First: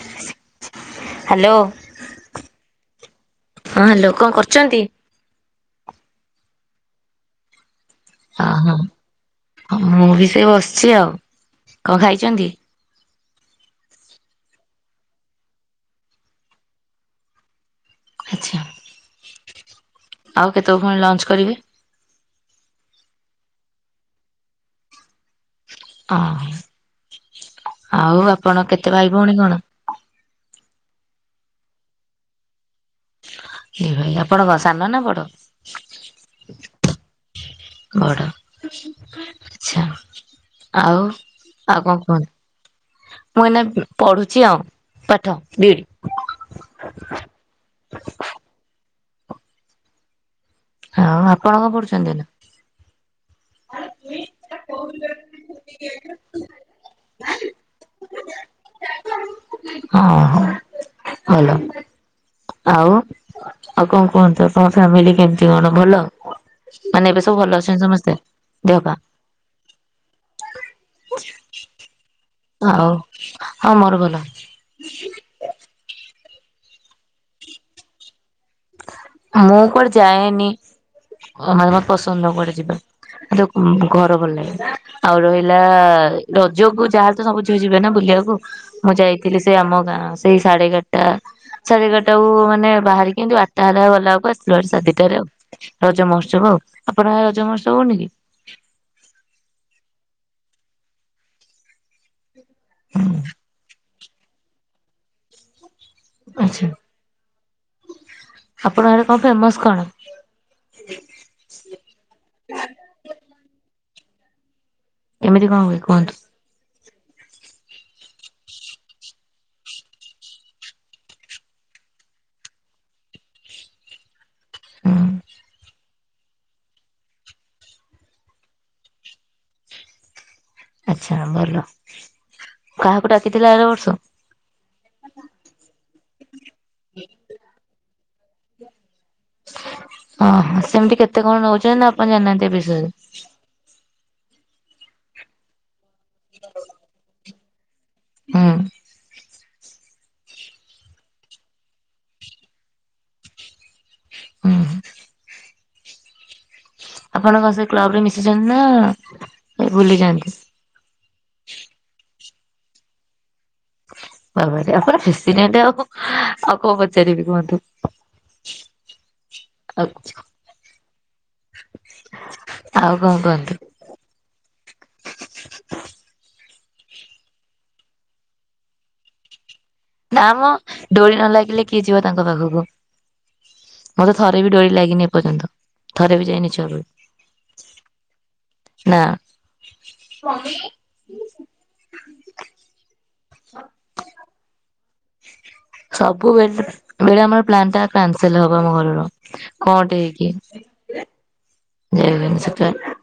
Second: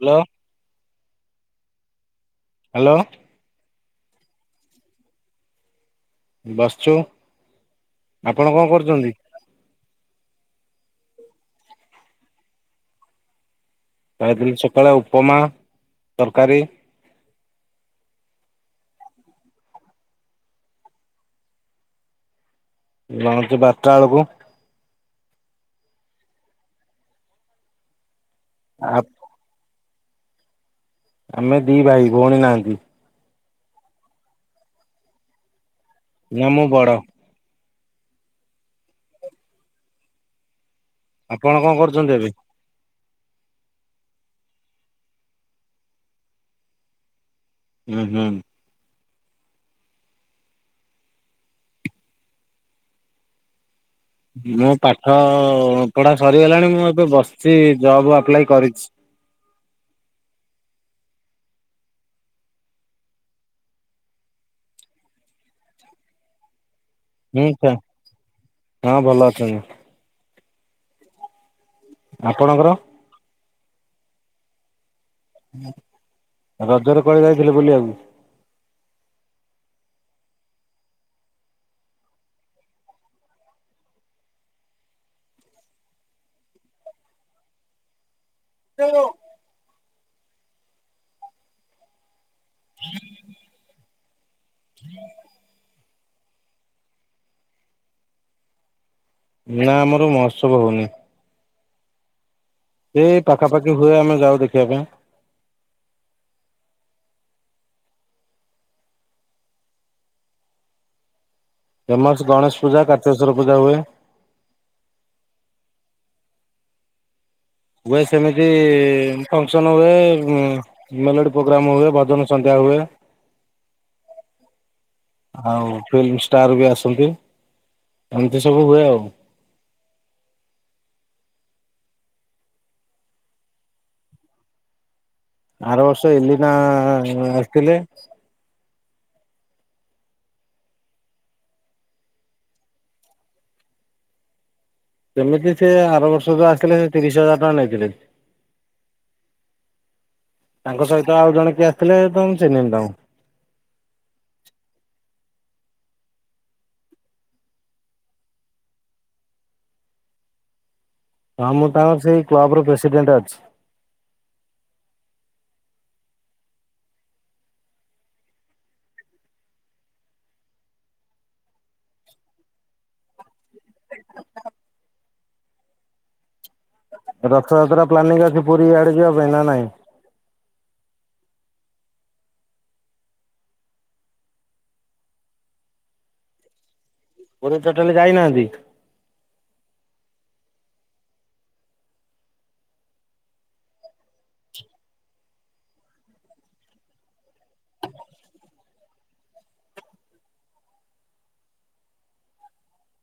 Hello. Hello. Hello. ହଁ hello କଅଁ କରୁଚନ୍ତି? ବସିଛୁ ଆପଣ କଣ କରୁଛନ୍ତି? ହଁ ମୁଁ ବି ସେ ବସିଛି ଆଉ କଅଁ ଖାଇଚନ୍ତି? ଖାଇଥିଲି ସକାଳେ ଉପମା ତରକାରୀ ଆଚ୍ଛା। ଆଉ କେତେ ପୁଣି ଲଞ୍ଚ କରିବେ? ଲଞ୍ଚ ବାରଟା ବେଳକୁ। ଓୋ ଆଉ ଆପଣ କେତେ ଆ ପାଇ ଭଉଣୀ? ଆମେ ଦି ଭାଇ ଭଉଣୀ ନାହାନ୍ତି। ବି ଭାଇ ଆପଣ ସାନ ନା ବଡ଼? ନା ମୁ ବଡ଼। ବଡ ଆଛା ଆଉ ଆପଣ ଆଉ କଣ କରୁଛନ୍ତି କୁହନ୍ତ ଏବେ? ମୁଁ ଏନା ପଢୁଛି ଆଉ ପାଠ ବିଡ୍‌। ହୁଁ ହୁଁ। ଆଉ ଆପଣ କଣ ପଢୁଛନ୍ତି ଏବେ? ମୁଁ ପାଠ ପଢା ସରିଗଲାଣି ମୁଁ ଏବେ ବସିଛି ଜବ୍ ଆପ୍ଲାଏ କରିଛି। ଆ ହାଁ ଭଲ। ଆଉ ଆଉ କଣ କୁହନ୍ତୁ ତମ ଫ୍ୟାମିଲି କେମତି କଣ ଭଲ। ମାନେ ଏବେ ସବୁ ହୁଁ ଭଲ ଅଛନ୍ତି ସମସ୍ତେ? ଦେହ ପା? ହଁ ଭଲ ଅଛନ୍ତି। ଆପଣଙ୍କର ଆଉ ହଁ ମୋର ଭଲ। ରଜରେ କୁଆଡେ ଯାଇଥିଲେ ବୁଲିବାକୁ? ମୁଁ କୁଆଡେ ଯାଏନି ମାମାର ଜମା ପସନ୍ଦ ନୁହଁ କୁଆଡେ ଯିବା। ଆ ତ ଘର ଭଲ ଲାଗ [unintelligible] ଆଉ ରହିଲା ରଜକୁୁ ଯାହା ତ ସବୁ ଝିଅ ଯିବେ ନା ବୁଲିବାକୁ। ମୁଁ ଯାଇଥିଲି ସେ ଆମ ଗାଁ ସେଇ ସାଢ଼େ ଏଗାରଟା ସାଢେ ଏଗାରଟାକୁ ମାନେ ବାହାରିକି କିନ୍ତୁ ତାହେଲେ ଆଉ ଗଲା ଳେକୁ ଆସିବ ଭାରି ସାଢେଦିଟାରେ ଆଉ ରଜ ମହୋତ୍ସବ ଆଉ ଆପଣଙ୍କ ଆଡ଼େ ରଜ ମହୋତ୍ସବ ହଉନି କି? ନା ଆମର ମହୋତ୍ସବ ହଉନି। ଏ ପାଖାପାଖି ହୁଏ ଆମେ ଯାଉ ଦେଖିବା ପାଇଁ। ଆଛା, ଆପଣ ଆଡେ କଣ ଫେମସ କଣ? ଫେମସ ଗଣେଶ ପୂଜା, କାର୍ତିକେଶ୍ୱର ପୂଜା ହୁଏ। କେମିତି କଁ ହୁଏ କୁହନ୍ତୁ। ହୁଏ ସେମିତି ଫଙ୍କସନ ହୁଏ। ମେଲୋଡି ପ୍ରୋଗ୍ରାମ ହୁଏ, ଭଜନ ସନ୍ଧ୍ୟା ହୁଏ। ହୁଁ ଆଉ ଫିଲ୍ମ ଷ୍ଟାର ବି ଆସନ୍ତି, ଏମିତି ସବୁ ହୁଏ ଆଉ। ଆଚ୍ଛା, ଭଲ କାହାକୁ ଡାକିଥିଲେ ଆର ବର୍ଷ? ଆର ବର୍ଷ ଏଲି ନା ଆସିଥିଲେ। ଅ ହ ସେମତି କେତେ କଣ ନଉଛନ୍ତି ନା ଆପଣ ଜାଣନାହାନ୍ତି ଏ ବିଷୟରେ? ସେମିତି ସିଏ ଆର ବର୍ଷ ତ ଆସିଥିଲେ ସେ ତିରିଶ ହଜାର ଟଙ୍କା ନେଇଥିଲେ। ହୁଁ। ତାଙ୍କ ସହିତ ଆଉ ଜଣ କିଏ ଆସିଥିଲେ ତ ମୁଁ ଚିହ୍ନିନି ତାଙ୍କୁ। ଉଁ ହୁଁ। ଆପଣ କଣ ସେ କ୍ଲବ ରେ ମିଶିଛନ୍ତି ନା ସେ ଭୁଲି ଯାନ୍ତି। ହଁ ମୁଁ ତାଙ୍କର ସେଇ କ୍ଲବ ର ପ୍ରେସିଡେଣ୍ଟ ଅଛି। ତାପରେ ଆପଣ ଖୁସି ନାହାଁନ୍ତି ଆଉ କ ଆଉ କଣ ପଚାରିବି କୁହନ୍ତୁ। ଆଛ ଆଉ କଁ କୁହନ୍ତୁ। ରଥଯାତ୍ରା ପ୍ଲାନିଙ୍ଗ ଅଛି ପୁରୀ ଆଡେ ଯିବା ପାଇଁ ନା ନାଇଁ? ନା ମ ଡୋରି ନ ଲାଗିଲେ କିଏ ଯିବ ତାଙ୍କ ପାଖକୁ। ମତେ ଥରେ ବି ଡୋରି ଲାଗିନି ଏପର୍ଯ୍ୟନ୍ତ ଥରେ ବି ଯାଇନି ଛୁଆ ବେଳୁ। ପୁରୀ ତୋଟାଲେ ଯାଇନାହାନ୍ତି। ନା। ସବୁବେଳେ ବେଳେ ଆମର ପ୍ଲାନ ଟା କାନସଲ ହବ ଆମ ଘରର କଁ ଟେ ହେଇକି। [inaudible] ଯାଇ ହୁଏନି ସେଥି ପାଇଁ।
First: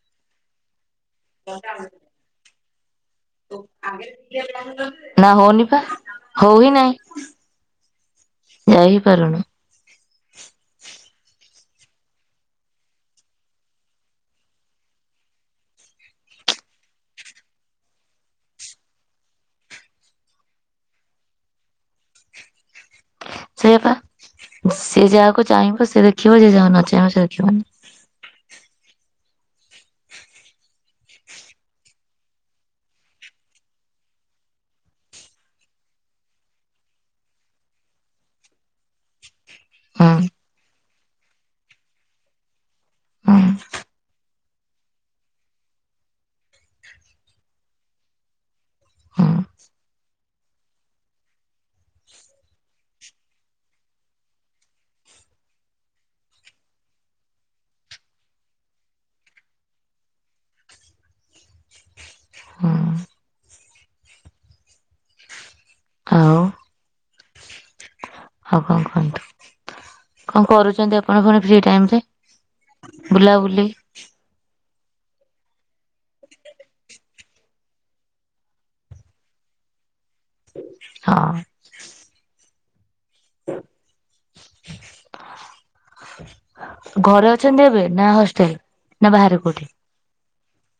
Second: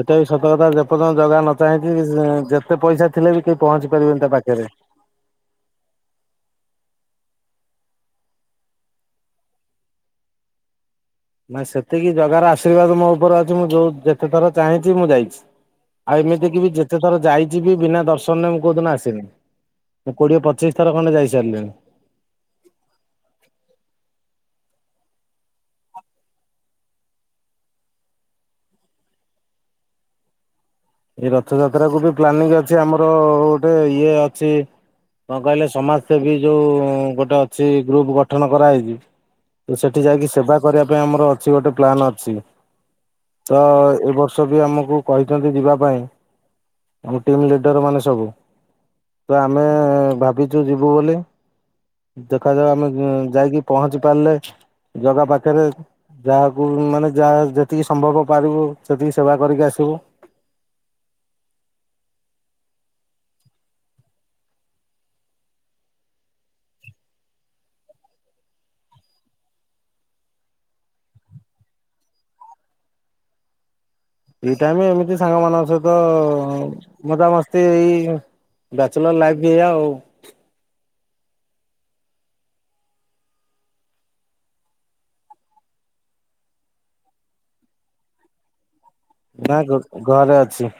ସେଟା ବି ସତର୍କତା ଯେପର୍ଯ୍ୟନ୍ତ ଜଗା ନ ଚାହିଁଚି ଯେତେ ପଇସା ଥିଲେ ବି କେହି ପହଞ୍ଚି ପାରିବେନି ତା ପାଖେରେ। ନା ହଉନି ପା, ହଉ ହି ନାଇଁ ଯାଇ ହି ପାରୁନୁ। ନା ସେତିକି ଜଗାର ଆଶୀର୍ବାଦ ମୋ ଉପରେ ଅଛି ମୁଁ ଯୋଉ ଯେତେ ଥର ଚାହିଁଛି ମୁଁ ଯାଇଛି। ଆଉ ଏମିତି କି ବି ଯେତେ ଥର ଯାଇଛିିବି ବିନା ଦର୍ଶନରେ ମୁଁ କୋଉ ଦିନ ଆସିନି। ମୁଁ କୋଡିଏ ପଚିଶ ଥର ଖଣ୍ଡେ ଯାଇସାରିଲିଣି। ସେଇଆପା ସିଏ ଯାହାକୁ ଚାହିଁବ ସିଏ ଦେଖିବ ଯିଏ ଯାହାକୁ ନ ଚାହିଁବ ସେ ଦେଖିବନି। ଏଇ ରଥଯାତ୍ରା କୁ ବି ପ୍ଲାନିଂ ଅଛି ଆମର ଗୋଟେ ଇଏ ଅଛି। କଁ କହିଲେ ସମାଜ ସେବୀ ଯୋଉ ଗୋଟେ ଅଛି ଗ୍ରୁପ ଗଠନ କରାହେଇଛି। ତ ସେଠି ହୁଁ ଯାଇକି ସେବା କରିବା ପାଇଁ ଆମର ଅଛି ଗୋଟେ ପ୍ଲାନ୍ ଅଛି। ହୁଁ ତ ଏ ବର୍ଷ ବି ଆମକୁ କହିଛନ୍ତି ଯିବା ପାଇଁ ଆମ ଟିମ୍ ଲିଡର ମାନେ ସବୁ। ହୁଁ ତ ଆମେ ଭାବିଚୁ ଯିବୁ ବୋଲି। ଦେଖାଯାଉ ଆମେ ଯାଇକି ପହଞ୍ଚି ପାରିଲେ ଜଗା ପାଖରେ ଯାହାକୁ ମାନେ ଯାହା ଯେତିକି ସମ୍ଭବ ପାରିବୁ ସେତିକି ସେବା କରିକି ଆସିବୁ। ହୁଁ ଆଉ। କଁ କରୁଛନ୍ତି ଆପଣ ପୁଣି ଫ୍ରି ଟାଇମ ରେ ବୁଲାବୁଲି? ଫ୍ରି ଟାଇମ ଏମିତି ସାଙ୍ଗମାନଙ୍କ ସହିତ ମଜାମସ୍ତି ଏଇ। ବ୍ୟାଚଲର ଲାଇଫ୍ ଏୟା ଆଉ। ହଁ ଘରେ ଅଛନ୍ତି ଏବେ ନା ହଷ୍ଟେଲ ବାହାରେ ନା କୋଉଠି? ଘରେ ଅଛି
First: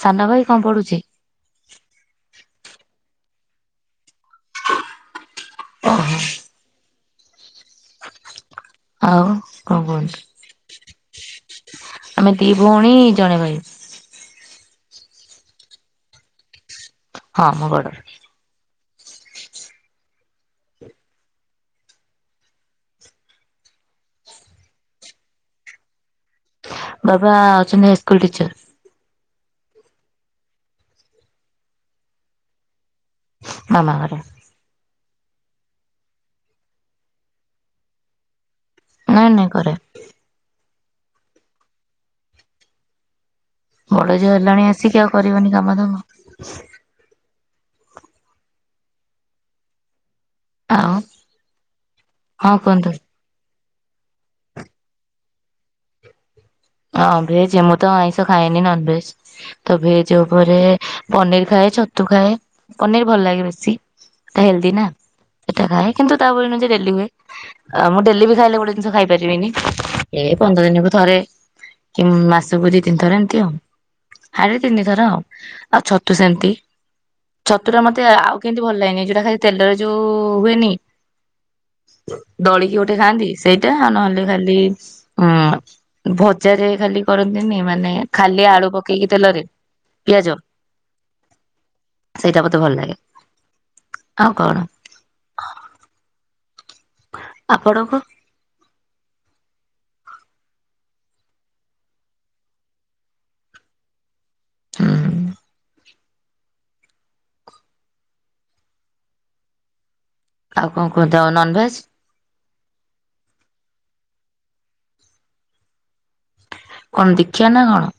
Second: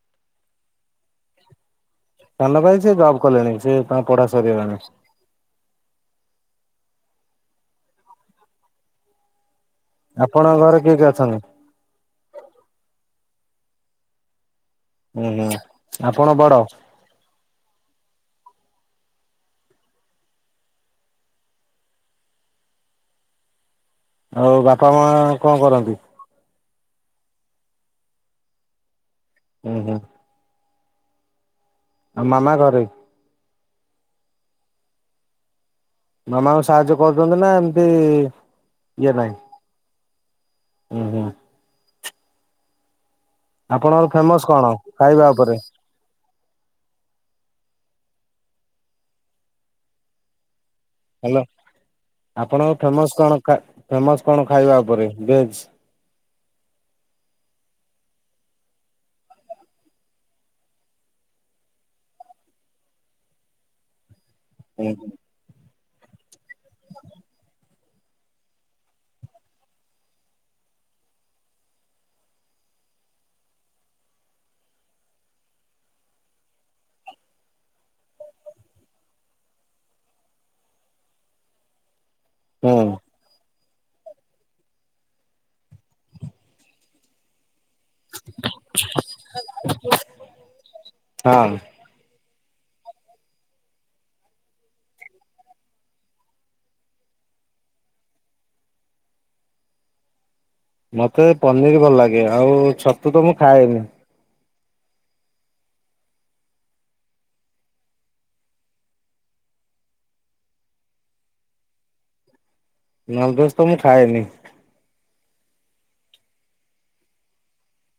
ସାନ ଭାଇ କଣ ପଡୁଛି ସାନ ପାଇଁ ସେ ଜବ୍ କଲେଣି ସେ ତାଙ୍କ ପଢା ସରିଗଲାଣି [inaudible] ଆଉ କଣ କୁହନ୍ତୁ ଆପଣଙ୍କ ଘରେ କିଏ କି ଅଛନ୍ତି ଆମେ ଦି ଭଉଣୀ ଜଣେ ଭାଇ ହୁଁ ହୁଁ ଆପଣ ବଡ ହଁ ମୁଗୋଡ଼ି ଆଉ ବାପା ମା କଣ କରନ୍ତି ବାବା ଅଛନ୍ତି ହାଇ ସ୍କୁଲ ଟିଚର ହୁଁ ହୁଁ ଆଉ ମାମା ଘରେ ମାମା ଘରେ ମାମାଙ୍କୁ ସାହାଯ୍ୟ କରୁଛନ୍ତି ନା ଏମିତି ଇଏ ନାଇଁ ନାହିଁ? ନାଇଁ କରେ ହୁଁ ହୁଁ ଆପଣଙ୍କର ବଡ ଯିଅ ଫେମସ କଣ ହେଲାଣି ଆସିକି ଆଉ ଖାଇବା ଉପରେ? କରିବନି କାମ ତବ ଆଉ ହ୍ୟାଲୋ ହଁ ଆପଣଙ୍କ କୁହନ୍ତୁ? ଫେମସ କଣ ଫେମସ କଣ ଖାଇବା ଉପରେ ଭେଜ ହଁ ଭେଜ ମୁଁ ତ ଆଇଁଷ ଖାଇଏନି ନନ ଭେଜ ତ ଭେଜ ଉପରେ ପନିର ଖାଏ ଛତୁ ଖାଏ ପନିର ଭଲ ଲାଗେ ବେଶୀ ହେଲ୍ଦି ନା ହୁଁ ସେଟା ଖାଏ କିନ୍ତୁ ତାପନୁ ଯେ ଡଲି ହୁଏ ଆ ମୁଁ ଡେଲି ବି ଖାଇଲେ ଗୋଟେ ଜିନିଷ ଖାଇ ପାରିବିନି ଏ ପନ୍ଦର ଦିନକୁ ଥରେ କି ମାସକୁ ଦି ତିନିଥର ଏମିତି ଆଉ ସାଢେ ତିନିଥର ଆଉ ଆଉ ଛତୁ ସେମିତି ଛତୁଟା ମତେ ଆଉ କେମିତି ଭଲ ଲାଗେନି ଏ ଯୋଉଟା ଖାଲି ତେଲରେ ଯୋଉ ହୁଏନି [inaudible] ଦଳିକି ଗୋଟେ ଖାଆନ୍ତି ସେଇଟା ଆଉ ନହେଲେ ଖାଲି ଉଁ ଭ ଜାରେ ଖାଲି କରନ୍ତିନି ମାନେ ଖାଲି ଆଳୁ ପକେଇକି ତେଲରେ ପିଆଜ ହଁ ସେଇଟା ମତେ ଭଲ ଲାଗେ। ଆଉ କଣ ଆପଣଙ୍କ? ମତେ ପନିର୍ ଭଲ ଲାଗେ ଆଉ ଛତୁ ତ ମୁଁ ଖାଏନି। ହୁଁ ଆଉ କଣ କୁହନ୍ତୁ ଆଉ ନନ୍ଭେଜ୍? ନନ୍ଭେଜ୍ ତ ମୁଁ ଖାଏନି। କଣ ଦୀକ୍ଷା ନା କଣ?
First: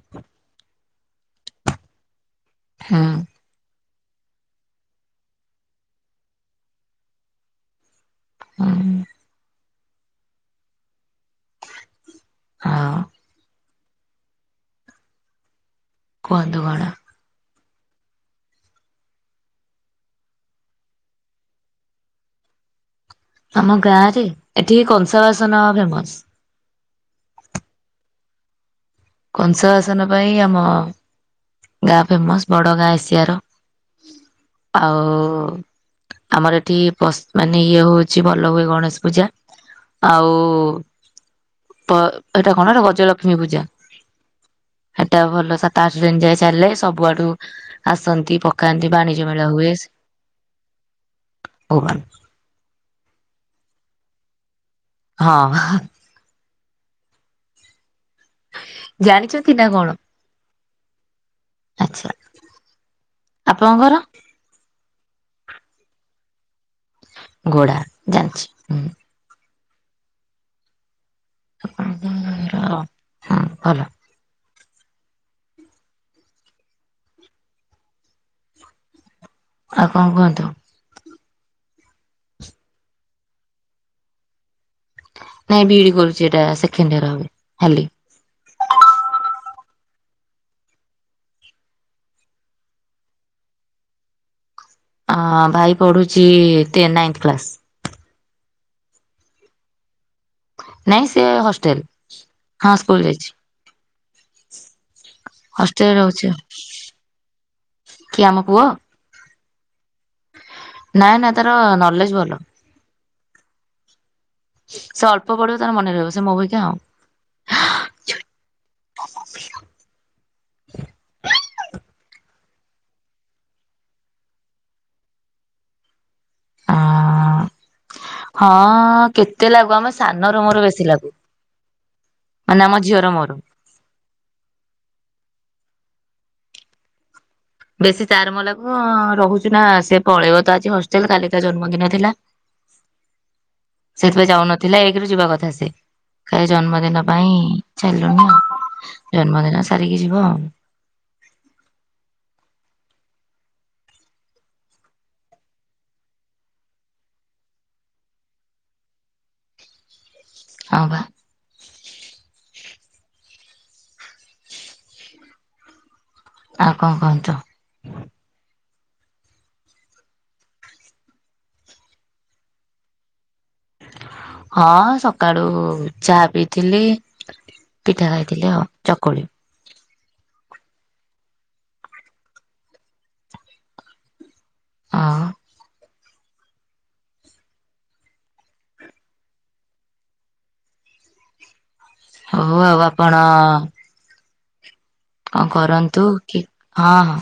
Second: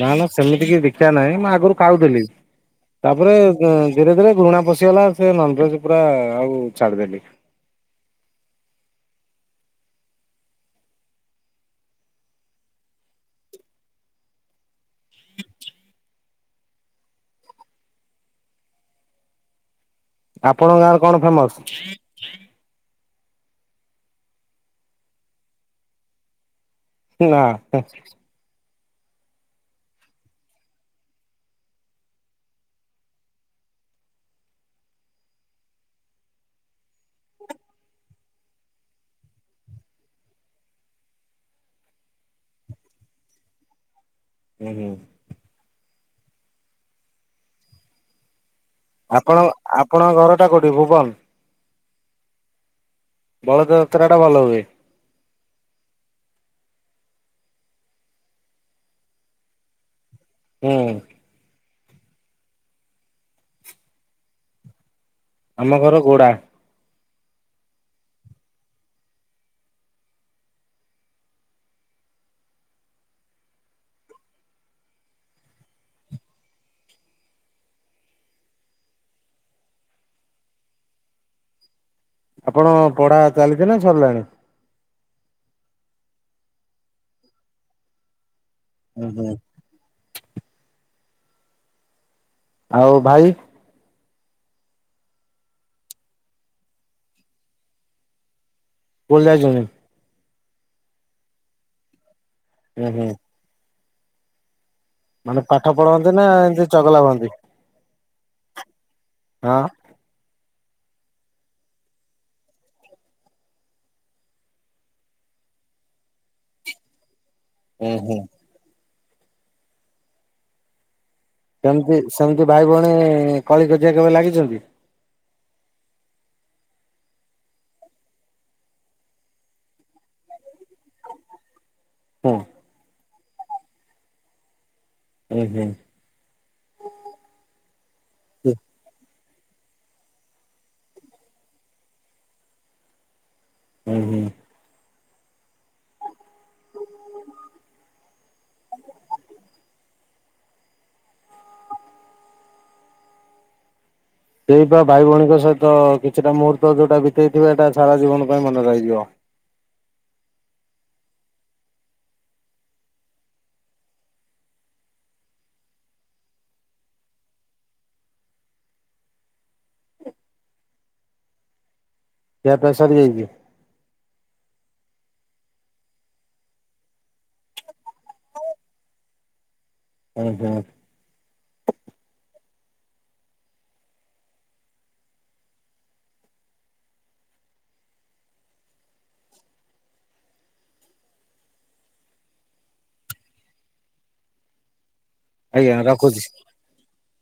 ନା ନା ସେମିତି କି ଦୀକ୍ଷା ନାହିଁ ମୁଁ ଆଗରୁ ଖାଉଥେଲି ହୁଁ ତାପରେ ଧୀରେ ଧୀରେ ଘୃଣା ପଶିଗଲା ସେ ନନ୍ଭେଜ୍ ପୁରା ଆଉ ଛାଡିଦେଲି। ହୁଁ। ଆଉ କୁହନ୍ତୁ କଣ। ଆପଣଙ୍କ ଗାଁରେ କଣ ଫେମସ୍? ଆମ ଗାଁ ରେ ଏଠିକି କଂସା ବାସନ ଫେମସ୍। ନାଁ ହୁଁ। କଂସା ବାସନ ପାଇଁ ଆମ ଗାଁ ଫେମସ୍ ବଡ ଗାଁ ଏସିଆର। ଆଉ ଆମର ଏଠି ପସ୍ ମାନେ ଇଏ ହଉଛି ଭଲ ହୁଏ ଗଣେଶ ପୂଜା। ଆଉ ପ ଏଟା କଣ ଏଟା ଗଜଲକ୍ଷ୍ମୀ ପୂଜା। ହୁଁ-ହୁଁ। ସେଟା ଭଲ ସାତ ଆଠ ଦିନ୍ ଯାଏ ଚାଲେ ସବୁଆଡୁ ଆସନ୍ତି ପ ଆପଣ ଆପଣଙ୍କ ଘର ଟା କୋଉଠି ଭୁବନ୍? ଭୁବନ୍। ବଳଦ ଯାତ୍ରା ଟା ଭଲ ହୁଏ। ହଁ ଅହ୍। ଜାଣିଚ କି ନା କଣ? ହୁଁ। ଆଛା ଆପଣଙ୍କ ଘର? ଆମ ଘର ଗୋଡ଼ା। ଗୋଡ଼ା ଜାଣିଛି ହୁଁ। [unintelligible] ହଁ ଭଲ। ଆଉ କଣ କୁହନ୍ତୁ? ଆପଣ ପଢା ଚାଲିଚି ନା ସରିଲାଣି? ନାଇଁ ବିଇଡି କରୁଛି ଏଇଟା ସେକେଣ୍ଡ ଇୟର ହବ ହେଲି। ହୁଁ ହୁଁ। ଆଉ ଭାଈ ଅ ଭାଇ ପଢ଼ୁଛି ଟେ ନାଇନ୍ଥ କ୍ଲାସ୍। ସ୍କୁଲ୍ ଯାଇଚନ୍ତି? ନାଇଁ ସିଏ ହଷ୍ଟେଲ୍ ହଁ ହୁଁ ସ୍କୁଲ ହୁଁ। ଯାଇଛି। ମାନେ ପାଠ ହଷ୍ଟେଲରେ ପଢ଼ନ୍ତି ରହୁଛି ନା ଏମିତି ଚଗଲା ହୁଅନ୍ତି? କିଏ ଆମ ପୁଅ? ହଁ। ନା-ନା ତାର ନଲେଜ୍ ଭଲ। ସେ ଅଳ୍ପ ପଢିବ ତାର ମନେ ରହିବ ସେ ମୋ ଭଳିକା ଆଉ। ଉଁ ହୁଁ। ସେମିତି ସେମିତି ଭାଇ ଭଉଣୀ କଳି କଜିଆ କେବେ ଲାଗିଛନ୍ତି? ଆ ହଁ କେତେ ଲାଗୁ ଆମେ ସାନ ର ମୋର ବେଶୀ ଲାଗୁ। ହୁଁ। ମାନେ ଆମ ଝିଅର ମୋର। ଉହୁଁ। ବେଶୀ ତାର ମୋର ଲାଗୁ ରହୁଚୁ ନା ସେ ପଳେଇବ ତ ଆଜି ହଷ୍ଟେଲ କାଲିି ତା ଜନ୍ମଦିନ ଥିଲା। ହୁଁ ହୁଁ। ସେଥିପାଇଁ ଯାଉନଥିଲା ଏକରୁ ଯିବା କଥା ସେ ଖାଲି ଜନ୍ମଦିନ ପାଇଁ ଚାଲ [unintelligible] ଜନ୍ମଦିନ ସାରିକି ଯିବ ଆଉ। ସେଇ ବା ଭାଇ ଭଉଣୀଙ୍କ ସହିତ କିଛିଟା ମୁହୂର୍ତ୍ତ ଯୋଉଟା ବିତେଇ ଥିବା ଏଇଟା ସାରା ଜୀବନ ପାଇଁ ମନେ ରହିଯିବ। ହ ବା। ଆଉ କଣ କହନ୍ତୁ? ଖିଆ ପିଆ ସରି ଯାଇଛି? ହଁ ସକାଳୁ ଚା ପିଇଥିଲି। ପିଠା ଖାଇଥିଲି ଆଉ ଚକୁଳି। ହୁଁ ହୁଁ। ହଁ। ହଉ ଆଉ ଆପଣ କଣ ଆଜ୍ଞା କରନ୍ତୁ ରଖୁଛି। କି ହଁ ହଁ।